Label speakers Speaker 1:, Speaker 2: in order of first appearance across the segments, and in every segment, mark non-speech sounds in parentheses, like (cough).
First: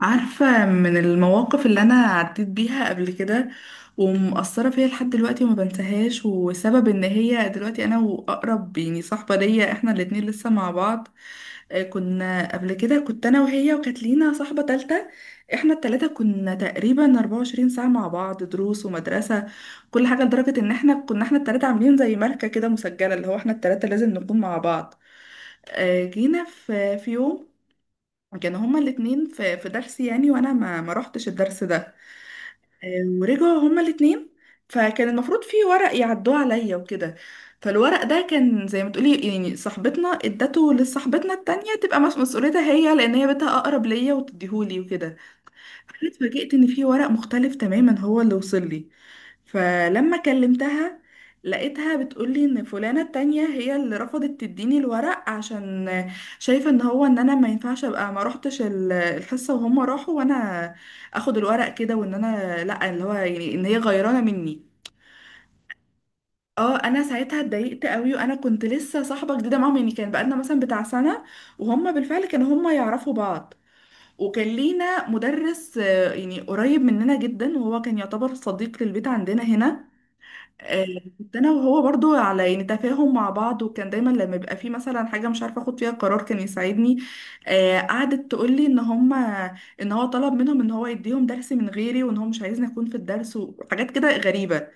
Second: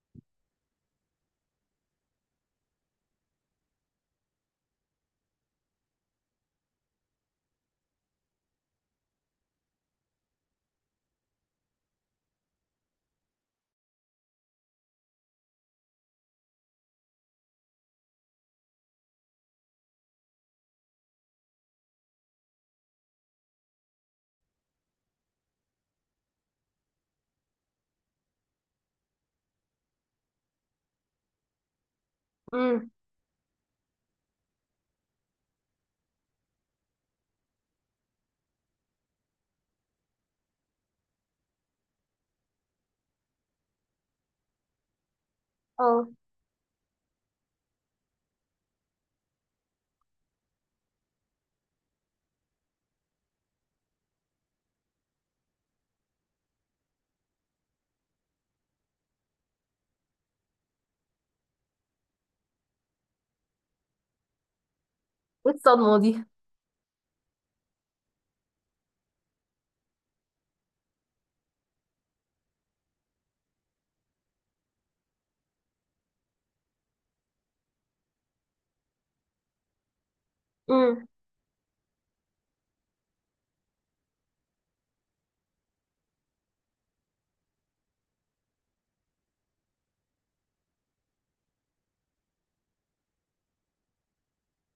Speaker 1: عارفة من المواقف اللي أنا عديت بيها قبل كده، ومأثرة فيا لحد دلوقتي وما بنساهاش، وسبب إن هي دلوقتي أنا وأقرب يعني صاحبة ليا إحنا الاتنين لسه مع بعض. كنا قبل كده، كنت أنا وهي وكانت لينا صاحبة تالتة. إحنا التلاتة كنا تقريبا 24 ساعة مع بعض، دروس ومدرسة كل حاجة، لدرجة إن إحنا كنا إحنا التلاتة عاملين زي ماركة كده مسجلة، اللي هو إحنا التلاتة لازم نكون مع بعض. جينا في يوم كانوا هما الاتنين في درس يعني، وانا ما رحتش الدرس ده.
Speaker 2: امم
Speaker 1: ورجعوا هما الاتنين، فكان المفروض في ورق يعدوه عليا وكده. فالورق ده كان زي ما تقولي يعني صاحبتنا ادته لصاحبتنا التانية تبقى مسؤوليتها هي، لان هي بنتها اقرب ليا وتديهولي وكده.
Speaker 2: اه
Speaker 1: أنا اتفاجئت ان في ورق مختلف تماما هو اللي وصل لي. فلما كلمتها لقيتها بتقولي ان فلانة التانية هي اللي رفضت تديني الورق، عشان شايفة ان هو ان انا ما ينفعش ابقى ما روحتش الحصة وهم راحوا، وانا اخد الورق كده، وان انا لا اللي هو يعني ان هي غيرانة مني.
Speaker 2: ايه الصدمة دي؟
Speaker 1: اه، انا ساعتها اتضايقت قوي، وانا كنت لسه صاحبة جديدة معاهم يعني، كان بقالنا مثلا بتاع سنة، وهم بالفعل كانوا هم يعرفوا بعض. وكان لينا مدرس، يعني قريب مننا جدا وهو كان يعتبر صديق للبيت عندنا هنا. آه،
Speaker 2: امم
Speaker 1: كنت انا وهو برضو على يعني تفاهم مع بعض، وكان دايما لما يبقى في مثلا حاجه مش عارفه اخد فيها قرار كان يساعدني. قعدت تقول لي ان هم ان هو طلب منهم ان هو يديهم درس من غيري، وان هو مش عايزني اكون في الدرس، وحاجات كده غريبه.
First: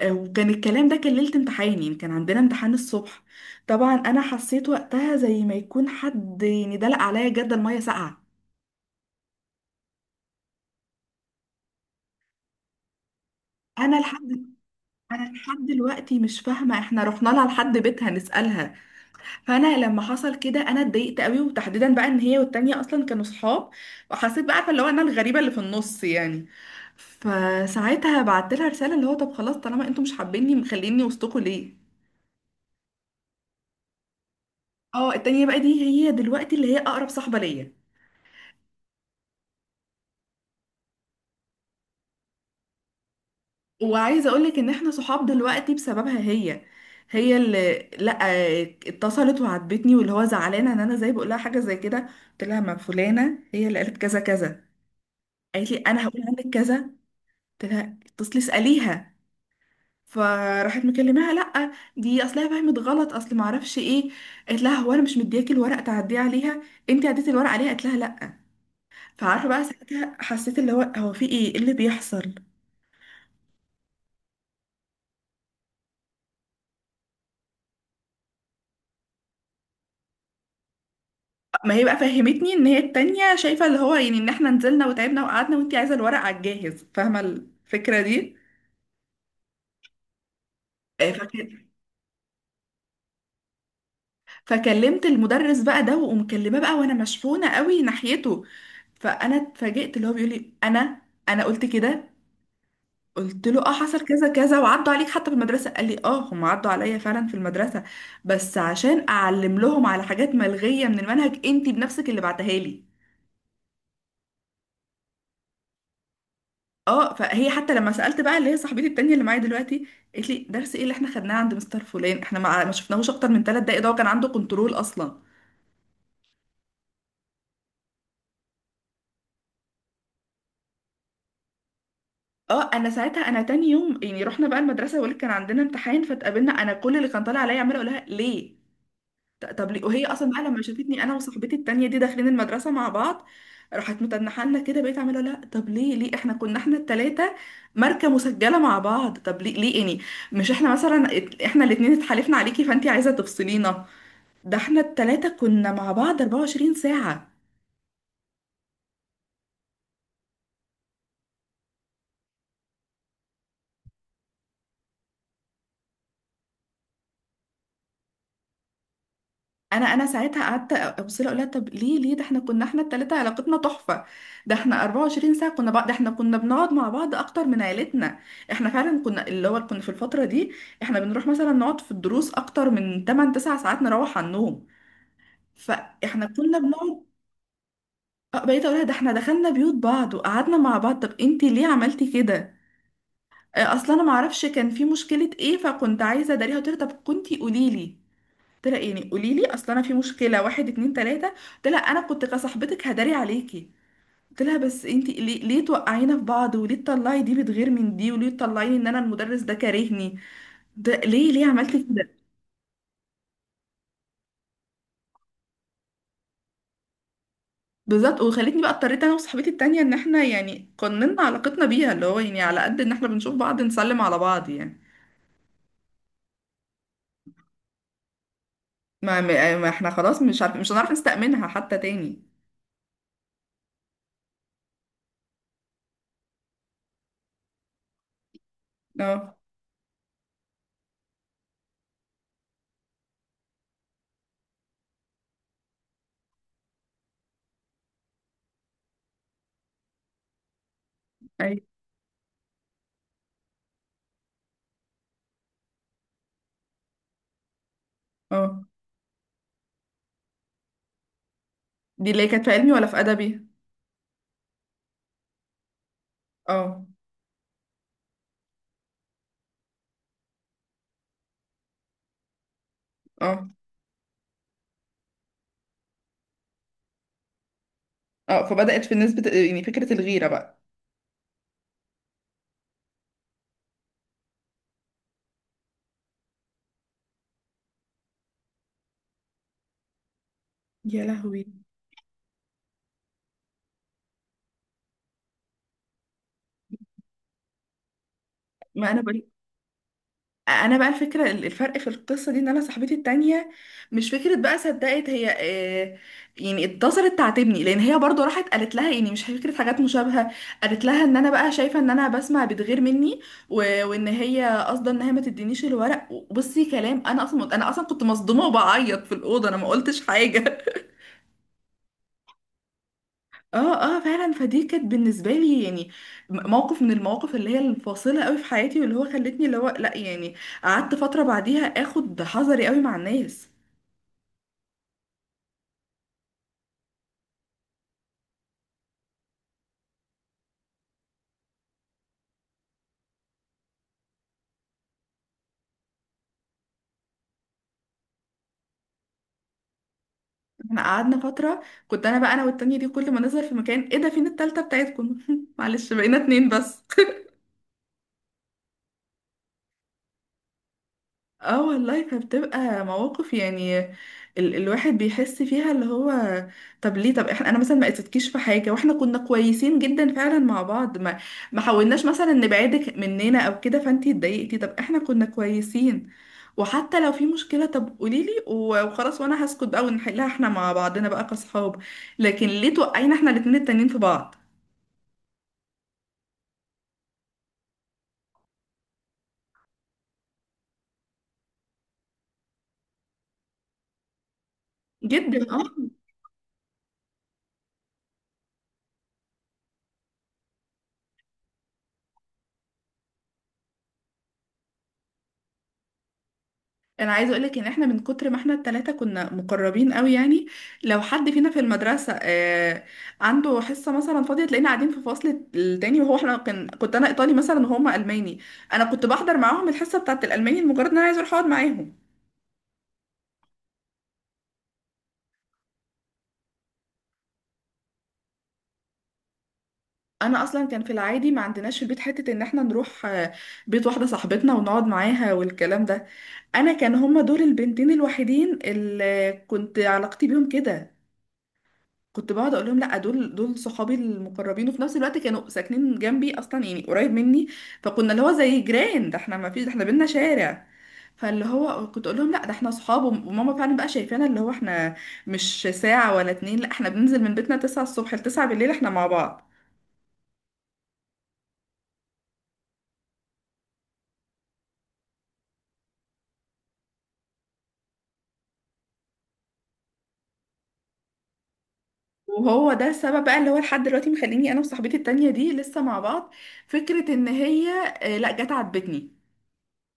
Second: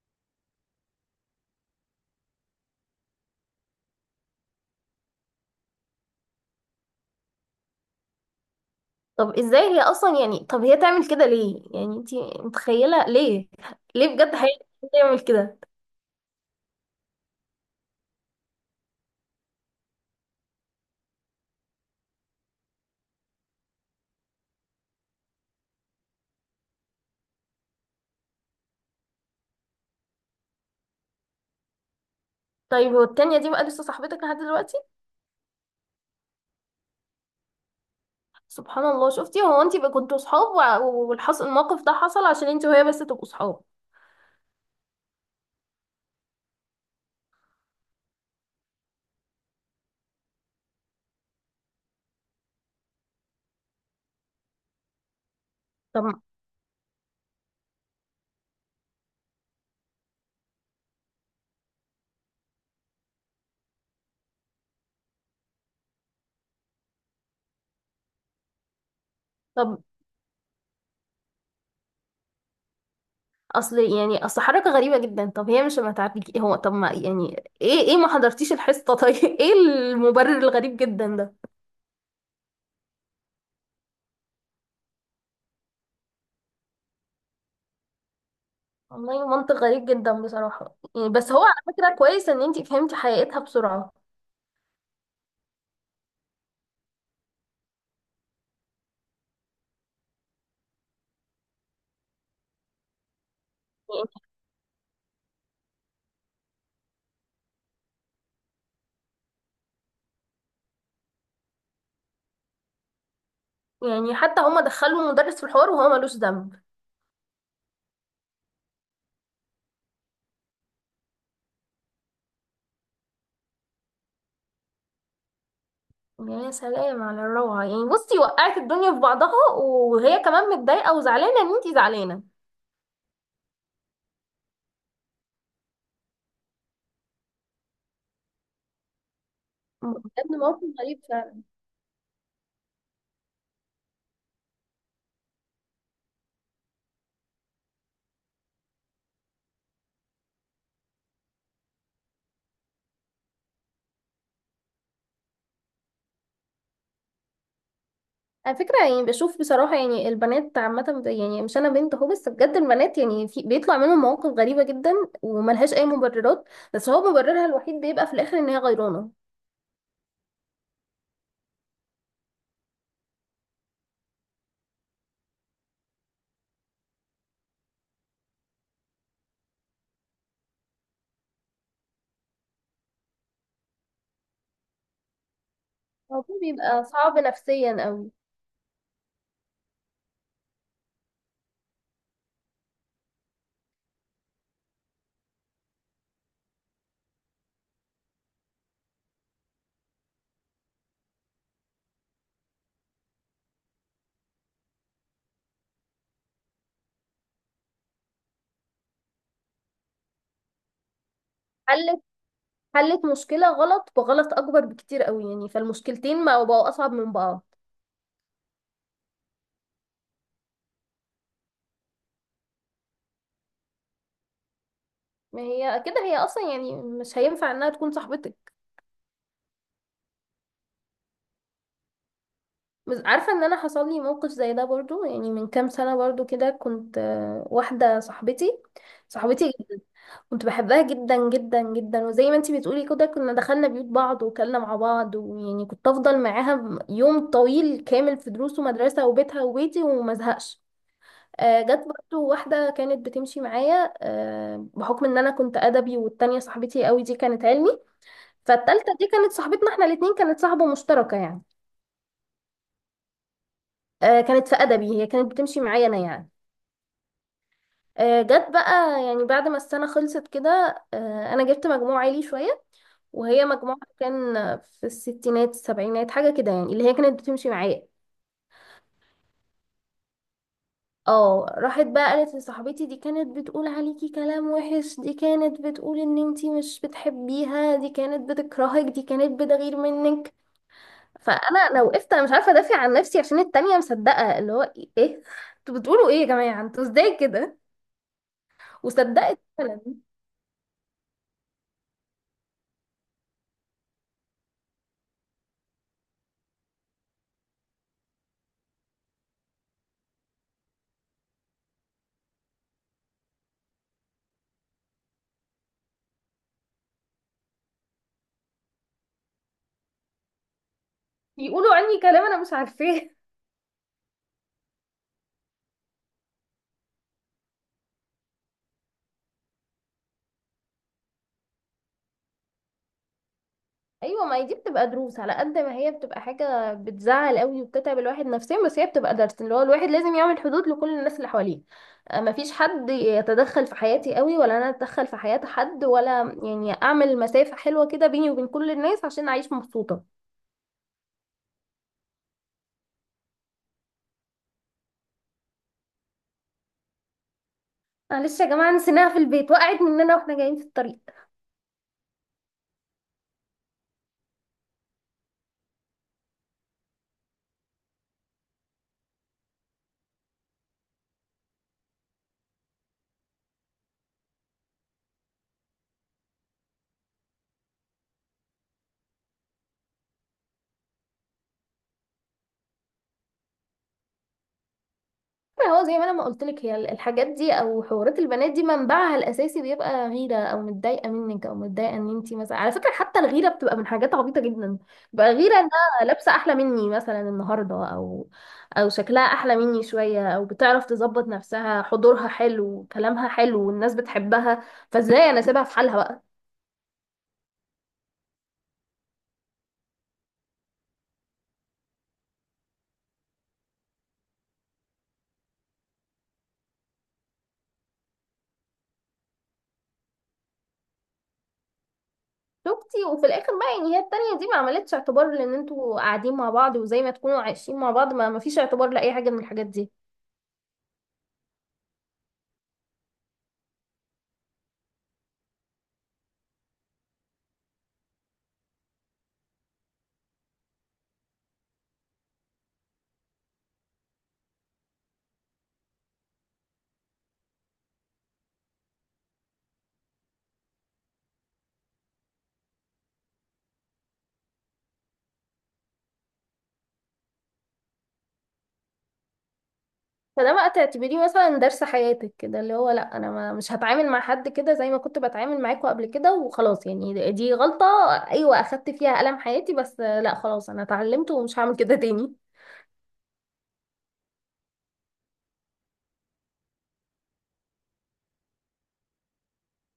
Speaker 1: وكان الكلام ده كان ليله امتحان يعني، كان عندنا امتحان الصبح. طبعا انا حسيت وقتها زي ما يكون حد يعني دلق عليا جدا ميه ساقعه.
Speaker 2: طب ازاي هي اصلا؟ يعني طب هي تعمل كده ليه؟ يعني انتي متخيلة ليه؟
Speaker 1: انا
Speaker 2: بجد هي
Speaker 1: لحد
Speaker 2: تعمل
Speaker 1: انا لحد
Speaker 2: كده؟
Speaker 1: دلوقتي مش فاهمه، احنا رحنا لها لحد بيتها نسالها. فانا لما حصل كده انا اتضايقت قوي، وتحديدا بقى ان هي والتانية اصلا كانوا صحاب، وحسيت بقى عارفه اللي هو انا الغريبه اللي في النص يعني. فساعتها بعت لها رساله اللي هو طب خلاص طالما انتوا مش حابيني مخليني وسطكوا ليه؟
Speaker 2: طيب، هو التانية دي بقى لسه صاحبتك لحد دلوقتي؟
Speaker 1: اه، التانية بقى دي هي دلوقتي اللي هي اقرب صاحبه ليا.
Speaker 2: سبحان الله! شفتي، هو انتي بقى كنتوا صحاب، والحص الموقف ده حصل عشان انتي وهي بس تبقوا صحاب.
Speaker 1: وعايزه اقولك ان احنا صحاب دلوقتي بسببها هي. هي اللي لا، اتصلت وعاتبتني، واللي هو زعلانه ان انا زي بقول لها حاجه زي كده. قلت لها ما فلانه هي اللي قالت كذا كذا. قالت لي انا هقول
Speaker 2: طب
Speaker 1: عنك كذا. قلت لها اتصلي اساليها. فراحت مكلماها، لا دي اصلها فهمت غلط، اصل ما اعرفش ايه. قالت لها هو انا مش مدياكي الورق تعديه عليها؟ انت عديتي الورق عليها؟ قالت لها لا. فعارفه بقى
Speaker 2: طب
Speaker 1: ساعتها حسيت اللي هو هو في ايه، إيه اللي بيحصل.
Speaker 2: اصل يعني اصل حركة غريبة جدا. طب هي مش ما تعرفك؟ هو طب ما يعني ايه ما حضرتيش الحصة؟ طيب، (laughs) ايه المبرر الغريب جدا ده؟
Speaker 1: ما هي بقى فهمتني ان هي التانية شايفة اللي هو يعني ان احنا نزلنا وتعبنا وقعدنا وانتي عايزة الورق على الجاهز، فاهمة الفكرة دي.
Speaker 2: والله منطق غريب جدا بصراحة، يعني
Speaker 1: آه،
Speaker 2: بس هو
Speaker 1: فك-
Speaker 2: على فكرة كويس ان انتي فهمتي حقيقتها بسرعة.
Speaker 1: فكلمت المدرس بقى ده، ومكلمة بقى وانا مشحونة قوي ناحيته. فانا اتفاجئت اللي هو بيقول لي انا انا قلت كده. قلت له اه حصل
Speaker 2: يعني
Speaker 1: كذا كذا وعدوا عليك حتى في المدرسة. قال لي اه هم عدوا عليا فعلا في المدرسة، بس عشان اعلم لهم على حاجات ملغية من المنهج، انتي بنفسك اللي بعتها لي.
Speaker 2: يعني حتى هما دخلوا مدرس في الحوار وهو ملوش ذنب.
Speaker 1: اه، فهي حتى لما سألت بقى اللي هي صاحبتي التانية اللي معايا دلوقتي، قالت لي درس ايه اللي احنا خدناه عند مستر فلان؟ احنا ما شفناهوش اكتر من ثلاث دقايق، ده هو كان عنده كنترول اصلا.
Speaker 2: يا سلام على الروعة! يعني بصي، وقعت الدنيا في بعضها وهي كمان متضايقة وزعلانة ان انتي زعلانة.
Speaker 1: اه، انا ساعتها انا تاني يوم يعني رحنا بقى المدرسه، بقولك كان عندنا امتحان، فاتقابلنا انا كل اللي كان طالع عليا عماله اقول لها ليه؟ طب ليه؟ وهي اصلا
Speaker 2: بجد
Speaker 1: بقى لما
Speaker 2: موقف غريب
Speaker 1: شافتني انا
Speaker 2: فعلا.
Speaker 1: وصاحبتي التانية دي داخلين المدرسه مع بعض، راحت متنحه لنا كده. بقيت عماله اقول لها طب ليه ليه؟ احنا كنا احنا التلاته ماركه مسجله مع بعض، طب ليه ليه يعني؟ مش احنا مثلا احنا الاتنين اتحالفنا عليكي فانتي عايزه تفصلينا؟ ده احنا التلاتة كنا مع بعض 24 ساعة.
Speaker 2: على فكرة يعني، بشوف بصراحة يعني البنات عامة، يعني مش أنا بنت أهو، بس بجد البنات يعني في بيطلع منهم مواقف غريبة جدا وملهاش أي مبررات، بس هو مبررها الوحيد بيبقى في الآخر إن هي غيرانة.
Speaker 1: انا انا ساعتها قعدت ابص لها اقول لها طب ليه ليه؟ ده احنا كنا احنا التلاتة علاقتنا تحفة، ده احنا 24 ساعة كنا بعض، ده احنا كنا بنقعد مع بعض اكتر من عيلتنا. احنا فعلا كنا اللي هو كنا في الفترة دي احنا بنروح مثلا نقعد في الدروس اكتر من 8 9 ساعات، نروح على النوم. فاحنا
Speaker 2: الموضوع
Speaker 1: كنا
Speaker 2: بيبقى
Speaker 1: بنقعد.
Speaker 2: صعب نفسيا أوي.
Speaker 1: اه، بقيت اقول لها ده احنا دخلنا بيوت بعض وقعدنا مع بعض، طب انتي ليه عملتي كده؟ اه، اصلا انا معرفش كان في مشكلة ايه، فكنت عايزة اداريها. قلت لها طب كنتي قوليلي، قلت لها يعني قولي لي اصل انا في مشكله واحد اتنين تلاته، قلت لها انا كنت كصاحبتك هداري عليكي. قلت لها بس انتي ليه ليه توقعينا في بعض؟ وليه تطلعي دي بتغير من دي؟ وليه تطلعيني ان انا المدرس ده كارهني؟ ده ليه ليه عملتي
Speaker 2: حلت
Speaker 1: كده؟
Speaker 2: حلت مشكلة غلط بغلط أكبر بكتير قوي، يعني فالمشكلتين ما بقوا أصعب من بعض.
Speaker 1: بالظبط. وخلتني بقى اضطريت انا وصاحبتي التانيه ان احنا يعني قننا علاقتنا بيها، اللي هو يعني على قد ان احنا بنشوف بعض نسلم على بعض يعني.
Speaker 2: ما هي كده هي أصلا يعني مش هينفع إنها تكون صاحبتك.
Speaker 1: ما احنا خلاص مش عارف مش هنعرف نستأمنها حتى تاني.
Speaker 2: بس عارفة إن أنا حصل لي موقف زي ده برضو، يعني من كام سنة، برضو كده كنت واحدة صاحبتي،
Speaker 1: اه،
Speaker 2: صاحبتي جدا. كنت بحبها جدا جدا جدا، وزي ما انتي بتقولي كده، كنا دخلنا بيوت بعض وكلنا مع بعض، ويعني كنت أفضل معاها يوم طويل كامل في دروس ومدرسة وبيتها وبيتي ومزهقش.
Speaker 1: اي،
Speaker 2: جت برضو واحدة كانت بتمشي معايا، بحكم ان انا كنت ادبي والتانية صاحبتي قوي دي كانت علمي.
Speaker 1: اه.
Speaker 2: فالتالتة دي كانت صاحبتنا احنا الاتنين، كانت صاحبة مشتركة يعني.
Speaker 1: دي اللي هي كانت في علمي ولا في ادبي؟
Speaker 2: كانت في ادبي، هي كانت بتمشي معايا انا يعني.
Speaker 1: اه،
Speaker 2: جت بقى يعني بعد ما السنة خلصت كده، انا جبت مجموع عالي شوية، وهي
Speaker 1: اه،
Speaker 2: مجموعها كان في الستينات السبعينات حاجة كده، يعني اللي هي كانت بتمشي معايا.
Speaker 1: اه. فبدأت في الناس يعني فكرة الغيرة بقى.
Speaker 2: اه، راحت بقى قالت لصاحبتي دي كانت بتقول عليكي كلام وحش، دي كانت بتقول ان انتي مش بتحبيها، دي كانت بتكرهك، دي كانت بتغير منك.
Speaker 1: يا
Speaker 2: فانا
Speaker 1: لهوي.
Speaker 2: انا وقفت، انا مش عارفه ادافع عن نفسي عشان التانية مصدقه. اللي هو إيه؟ انتوا بتقولوا ايه يا جماعه؟ انتوا ازاي كده؟
Speaker 1: ما انا بقول
Speaker 2: وصدقت فعلا.
Speaker 1: انا بقى الفكرة، الفرق في القصة دي ان انا صاحبتي التانية مش فكرة بقى صدقت هي. يعني اتصلت تعاتبني لان هي برضو راحت قالت لها يعني مش فكرة حاجات مشابهة. قالت لها ان انا بقى شايفة ان انا بسمع بتغير مني و... وان هي قصده ان هي ما تدينيش الورق. بصي، كلام انا اصلا انا اصلا كنت مصدومة وبعيط في الأوضة، انا ما قلتش حاجة (laughs)
Speaker 2: بيقولوا عني كلام انا مش عارفاه.
Speaker 1: اه، اه، فعلا. فدي كانت بالنسبه لي يعني موقف من المواقف اللي هي الفاصله قوي في حياتي، واللي هو خلتني اللي هو لا يعني قعدت فتره بعديها اخد حذري قوي مع الناس.
Speaker 2: ايوه، ما هي دي بتبقى دروس، على قد ما هي بتبقى حاجه بتزعل قوي وبتتعب الواحد نفسيا، بس هي بتبقى درس، اللي هو الواحد لازم يعمل حدود لكل الناس اللي حواليه. ما فيش حد يتدخل في حياتي قوي، ولا انا اتدخل في حياه حد، ولا يعني اعمل مسافه حلوه كده بيني وبين كل الناس عشان اعيش مبسوطه.
Speaker 1: احنا قعدنا فتره كنت انا بقى انا والتانية دي كل ما نظهر في مكان، ايه ده؟ فين التالتة بتاعتكم؟ (laughs) معلش بقينا اتنين بس.
Speaker 2: معلش يا جماعه، نسيناها في البيت، وقعت مننا واحنا جايين في الطريق.
Speaker 1: اه والله، فبتبقى مواقف يعني ال الواحد بيحس فيها اللي هو طب ليه؟ طب احنا انا مثلا ما قصدتكيش في حاجه، واحنا كنا كويسين جدا فعلا مع بعض، ما حاولناش مثلا نبعدك مننا او كده، فانتي اتضايقتي. طب احنا كنا كويسين، وحتى لو في مشكله طب قولي لي وخلاص، وانا هسكت بقى ونحلها احنا مع بعضنا بقى كاصحاب. لكن ليه توقعينا احنا الاتنين التانيين في بعض؟
Speaker 2: ما هو زي ما انا ما قلت لك، هي الحاجات دي او حوارات البنات دي منبعها الاساسي بيبقى غيره، او متضايقه منك، او متضايقه ان انت مثلا. على فكره حتى، الغيره بتبقى من حاجات عبيطه جدا. بقى
Speaker 1: جدا،
Speaker 2: غيره
Speaker 1: آه.
Speaker 2: انها لابسه احلى مني مثلا النهارده، او شكلها احلى مني شويه، او بتعرف تظبط نفسها، حضورها حلو، كلامها حلو، والناس بتحبها، فازاي انا سيبها في حالها بقى.
Speaker 1: انا عايزه اقولك ان احنا من كتر ما احنا التلاتة كنا مقربين قوي يعني، لو حد فينا في المدرسه، عنده حصه مثلا فاضيه تلاقينا قاعدين في فصل التاني، وهو احنا كان كنت انا ايطالي مثلا وهما الماني، انا كنت بحضر معاهم الحصه بتاعه الالماني لمجرد ان انا عايزه اروح اقعد معاهم.
Speaker 2: شفتي، وفي الاخر بقى يعني هي التانية دي ما عملتش اعتبار لان انتوا قاعدين مع بعض وزي ما تكونوا عايشين مع بعض، ما فيش اعتبار لاي حاجه من الحاجات دي.
Speaker 1: انا اصلا كان في العادي ما عندناش في البيت حته ان احنا نروح بيت واحده صاحبتنا ونقعد معاها والكلام ده. انا كان هما دول البنتين الوحيدين اللي كنت علاقتي بيهم كده، كنت بقعد اقول لهم لا دول صحابي المقربين، وفي نفس الوقت كانوا ساكنين جنبي اصلا يعني قريب مني، فكنا اللي هو زي جيران، ده احنا ما فيش ده احنا بينا شارع. فاللي هو كنت اقول لهم لا ده احنا صحاب، وماما فعلا بقى شايفانا اللي هو احنا مش ساعة ولا اتنين، لا احنا بننزل من بيتنا 9 الصبح ل 9 بالليل احنا مع بعض.
Speaker 2: فده بقى تعتبريه مثلا درس حياتك كده، اللي هو لا، انا ما مش هتعامل مع حد كده زي ما كنت بتعامل معاكوا قبل كده وخلاص، يعني دي غلطة. ايوه اخدت فيها ألم حياتي، بس لا خلاص، انا اتعلمت ومش هعمل كده تاني.
Speaker 1: وهو ده السبب بقى اللي هو لحد دلوقتي مخليني انا وصاحبتي التانية دي لسه مع بعض. فكرة ان هي لا جت عاتبتني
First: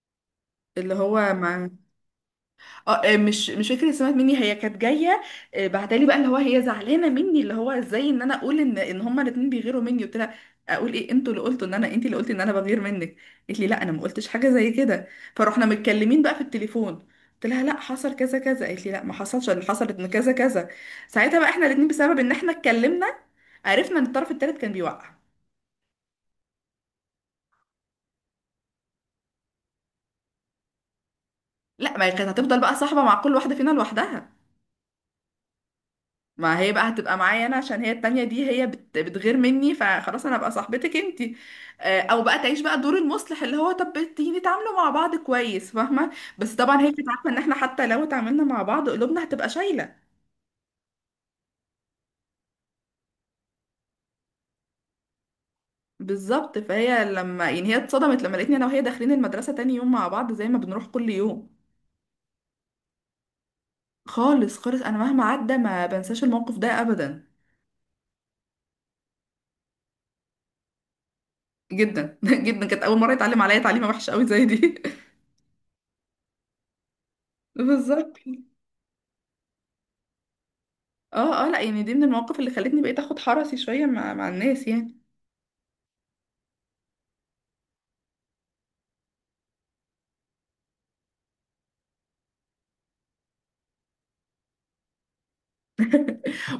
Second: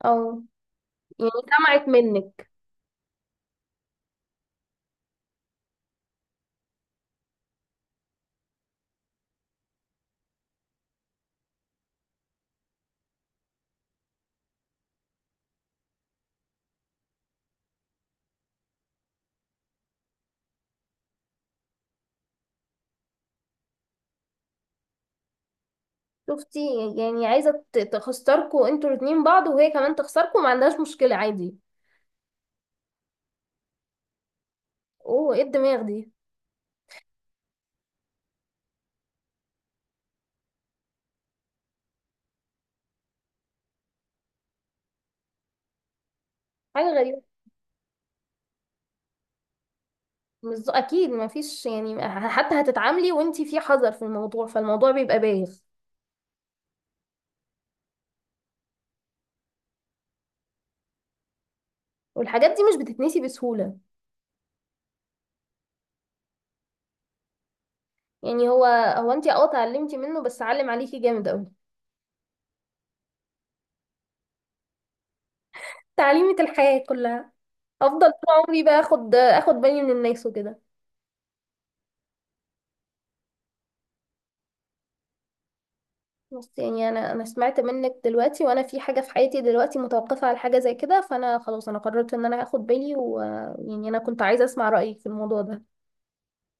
Speaker 2: او
Speaker 1: اللي
Speaker 2: يعني،
Speaker 1: هو ما،
Speaker 2: سمعت منك.
Speaker 1: اه، آه، مش مش فاكره سمعت مني، هي كانت جايه. بعتلي بقى اللي هو هي زعلانه مني، اللي هو ازاي ان انا اقول ان ان هما الاتنين بيغيروا مني. قلت لها اقول ايه؟ انتوا اللي قلتوا ان انا، انتي اللي قلتي ان انا بغير منك. قالت لي لا انا ما قلتش حاجه زي كده. فروحنا متكلمين بقى في التليفون، قلت لها لا حصل كذا كذا، قالت لي لا ما حصلش، اللي حصلت ان كذا كذا. ساعتها بقى احنا الاتنين بسبب ان احنا اتكلمنا عرفنا ان الطرف التالت كان بيوقع.
Speaker 2: شفتي، يعني عايزة تخسركوا انتوا الاتنين بعض وهي كمان تخسركوا، ما عندهاش مشكلة عادي.
Speaker 1: لا، ما هي كانت هتفضل بقى صاحبه مع كل واحده فينا لوحدها.
Speaker 2: اوه، ايه الدماغ دي!
Speaker 1: ما هي بقى هتبقى معايا انا عشان هي التانية دي هي بتغير مني فخلاص انا ابقى صاحبتك انتي. او بقى تعيش بقى دور المصلح اللي هو طب تيجي نتعاملوا مع بعض كويس، فاهمة. بس طبعا هي
Speaker 2: حاجة
Speaker 1: كانت
Speaker 2: غريبة.
Speaker 1: عارفة ان احنا حتى لو اتعاملنا مع بعض قلوبنا هتبقى شايلة.
Speaker 2: مش ذو- اكيد ما فيش، يعني حتى هتتعاملي وانتي في حذر في الموضوع، فالموضوع بيبقى بايخ.
Speaker 1: بالظبط. فهي لما يعني هي اتصدمت لما لقيتني انا وهي داخلين المدرسة تاني يوم مع بعض زي ما بنروح كل يوم.
Speaker 2: والحاجات دي مش بتتنسي بسهولة.
Speaker 1: خالص خالص، انا مهما عدى ما بنساش الموقف ده ابدا.
Speaker 2: يعني هو انت اتعلمتي منه بس علم عليكي جامد قوي.
Speaker 1: جدا (laughs) جدا، كانت اول مرة يتعلم عليا تعليمة وحشة قوي زي دي.
Speaker 2: تعليمة الحياة كلها.
Speaker 1: (laughs)
Speaker 2: افضل
Speaker 1: بالظبط.
Speaker 2: طول عمري بقى اخد بالي من الناس وكده.
Speaker 1: اه، اه، لا يعني دي من المواقف اللي خلتني بقيت اخد حرصي شويه مع الناس يعني.
Speaker 2: بس يعني، انا سمعت منك دلوقتي وانا في حاجة في حياتي دلوقتي متوقفة على حاجة زي كده، فانا خلاص، انا قررت ان انا هاخد بالي، ويعني انا كنت عايزة اسمع رأيك في الموضوع ده.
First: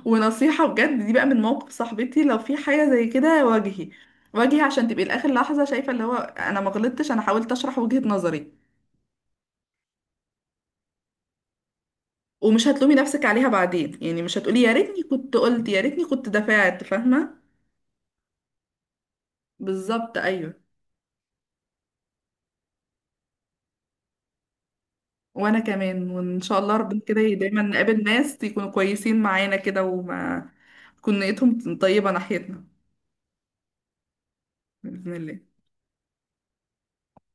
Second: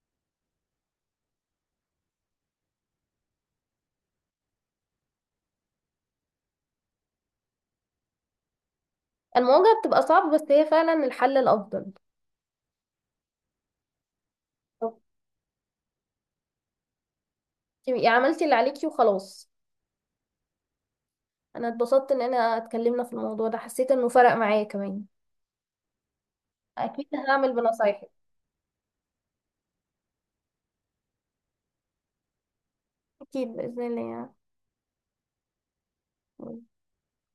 Speaker 1: ونصيحه بجد دي بقى من موقف صاحبتي، لو في حاجه زي كده واجهي، واجهي عشان تبقي لاخر لحظه شايفه اللي هو انا ما غلطتش، انا حاولت اشرح وجهه نظري.
Speaker 2: المواجهة بتبقى صعبة، بس هي فعلا الحل الافضل.
Speaker 1: ومش هتلومي نفسك عليها بعدين يعني، مش هتقولي يا
Speaker 2: طب
Speaker 1: ريتني كنت قلت، يا ريتني كنت دفعت، فاهمه.
Speaker 2: تبقي عملتي اللي عليكي وخلاص.
Speaker 1: بالظبط ايوه.
Speaker 2: انا اتبسطت ان انا اتكلمنا في الموضوع ده، حسيت انه فرق معايا كمان.
Speaker 1: وانا كمان، وان شاء الله ربنا
Speaker 2: اكيد
Speaker 1: كده
Speaker 2: هعمل
Speaker 1: دايما نقابل
Speaker 2: بنصايحك.
Speaker 1: ناس يكونوا كويسين معانا كده وما تكون نيتهم طيبه ناحيتنا.
Speaker 2: اكيد باذن الله.
Speaker 1: باذن الله.
Speaker 2: يعني.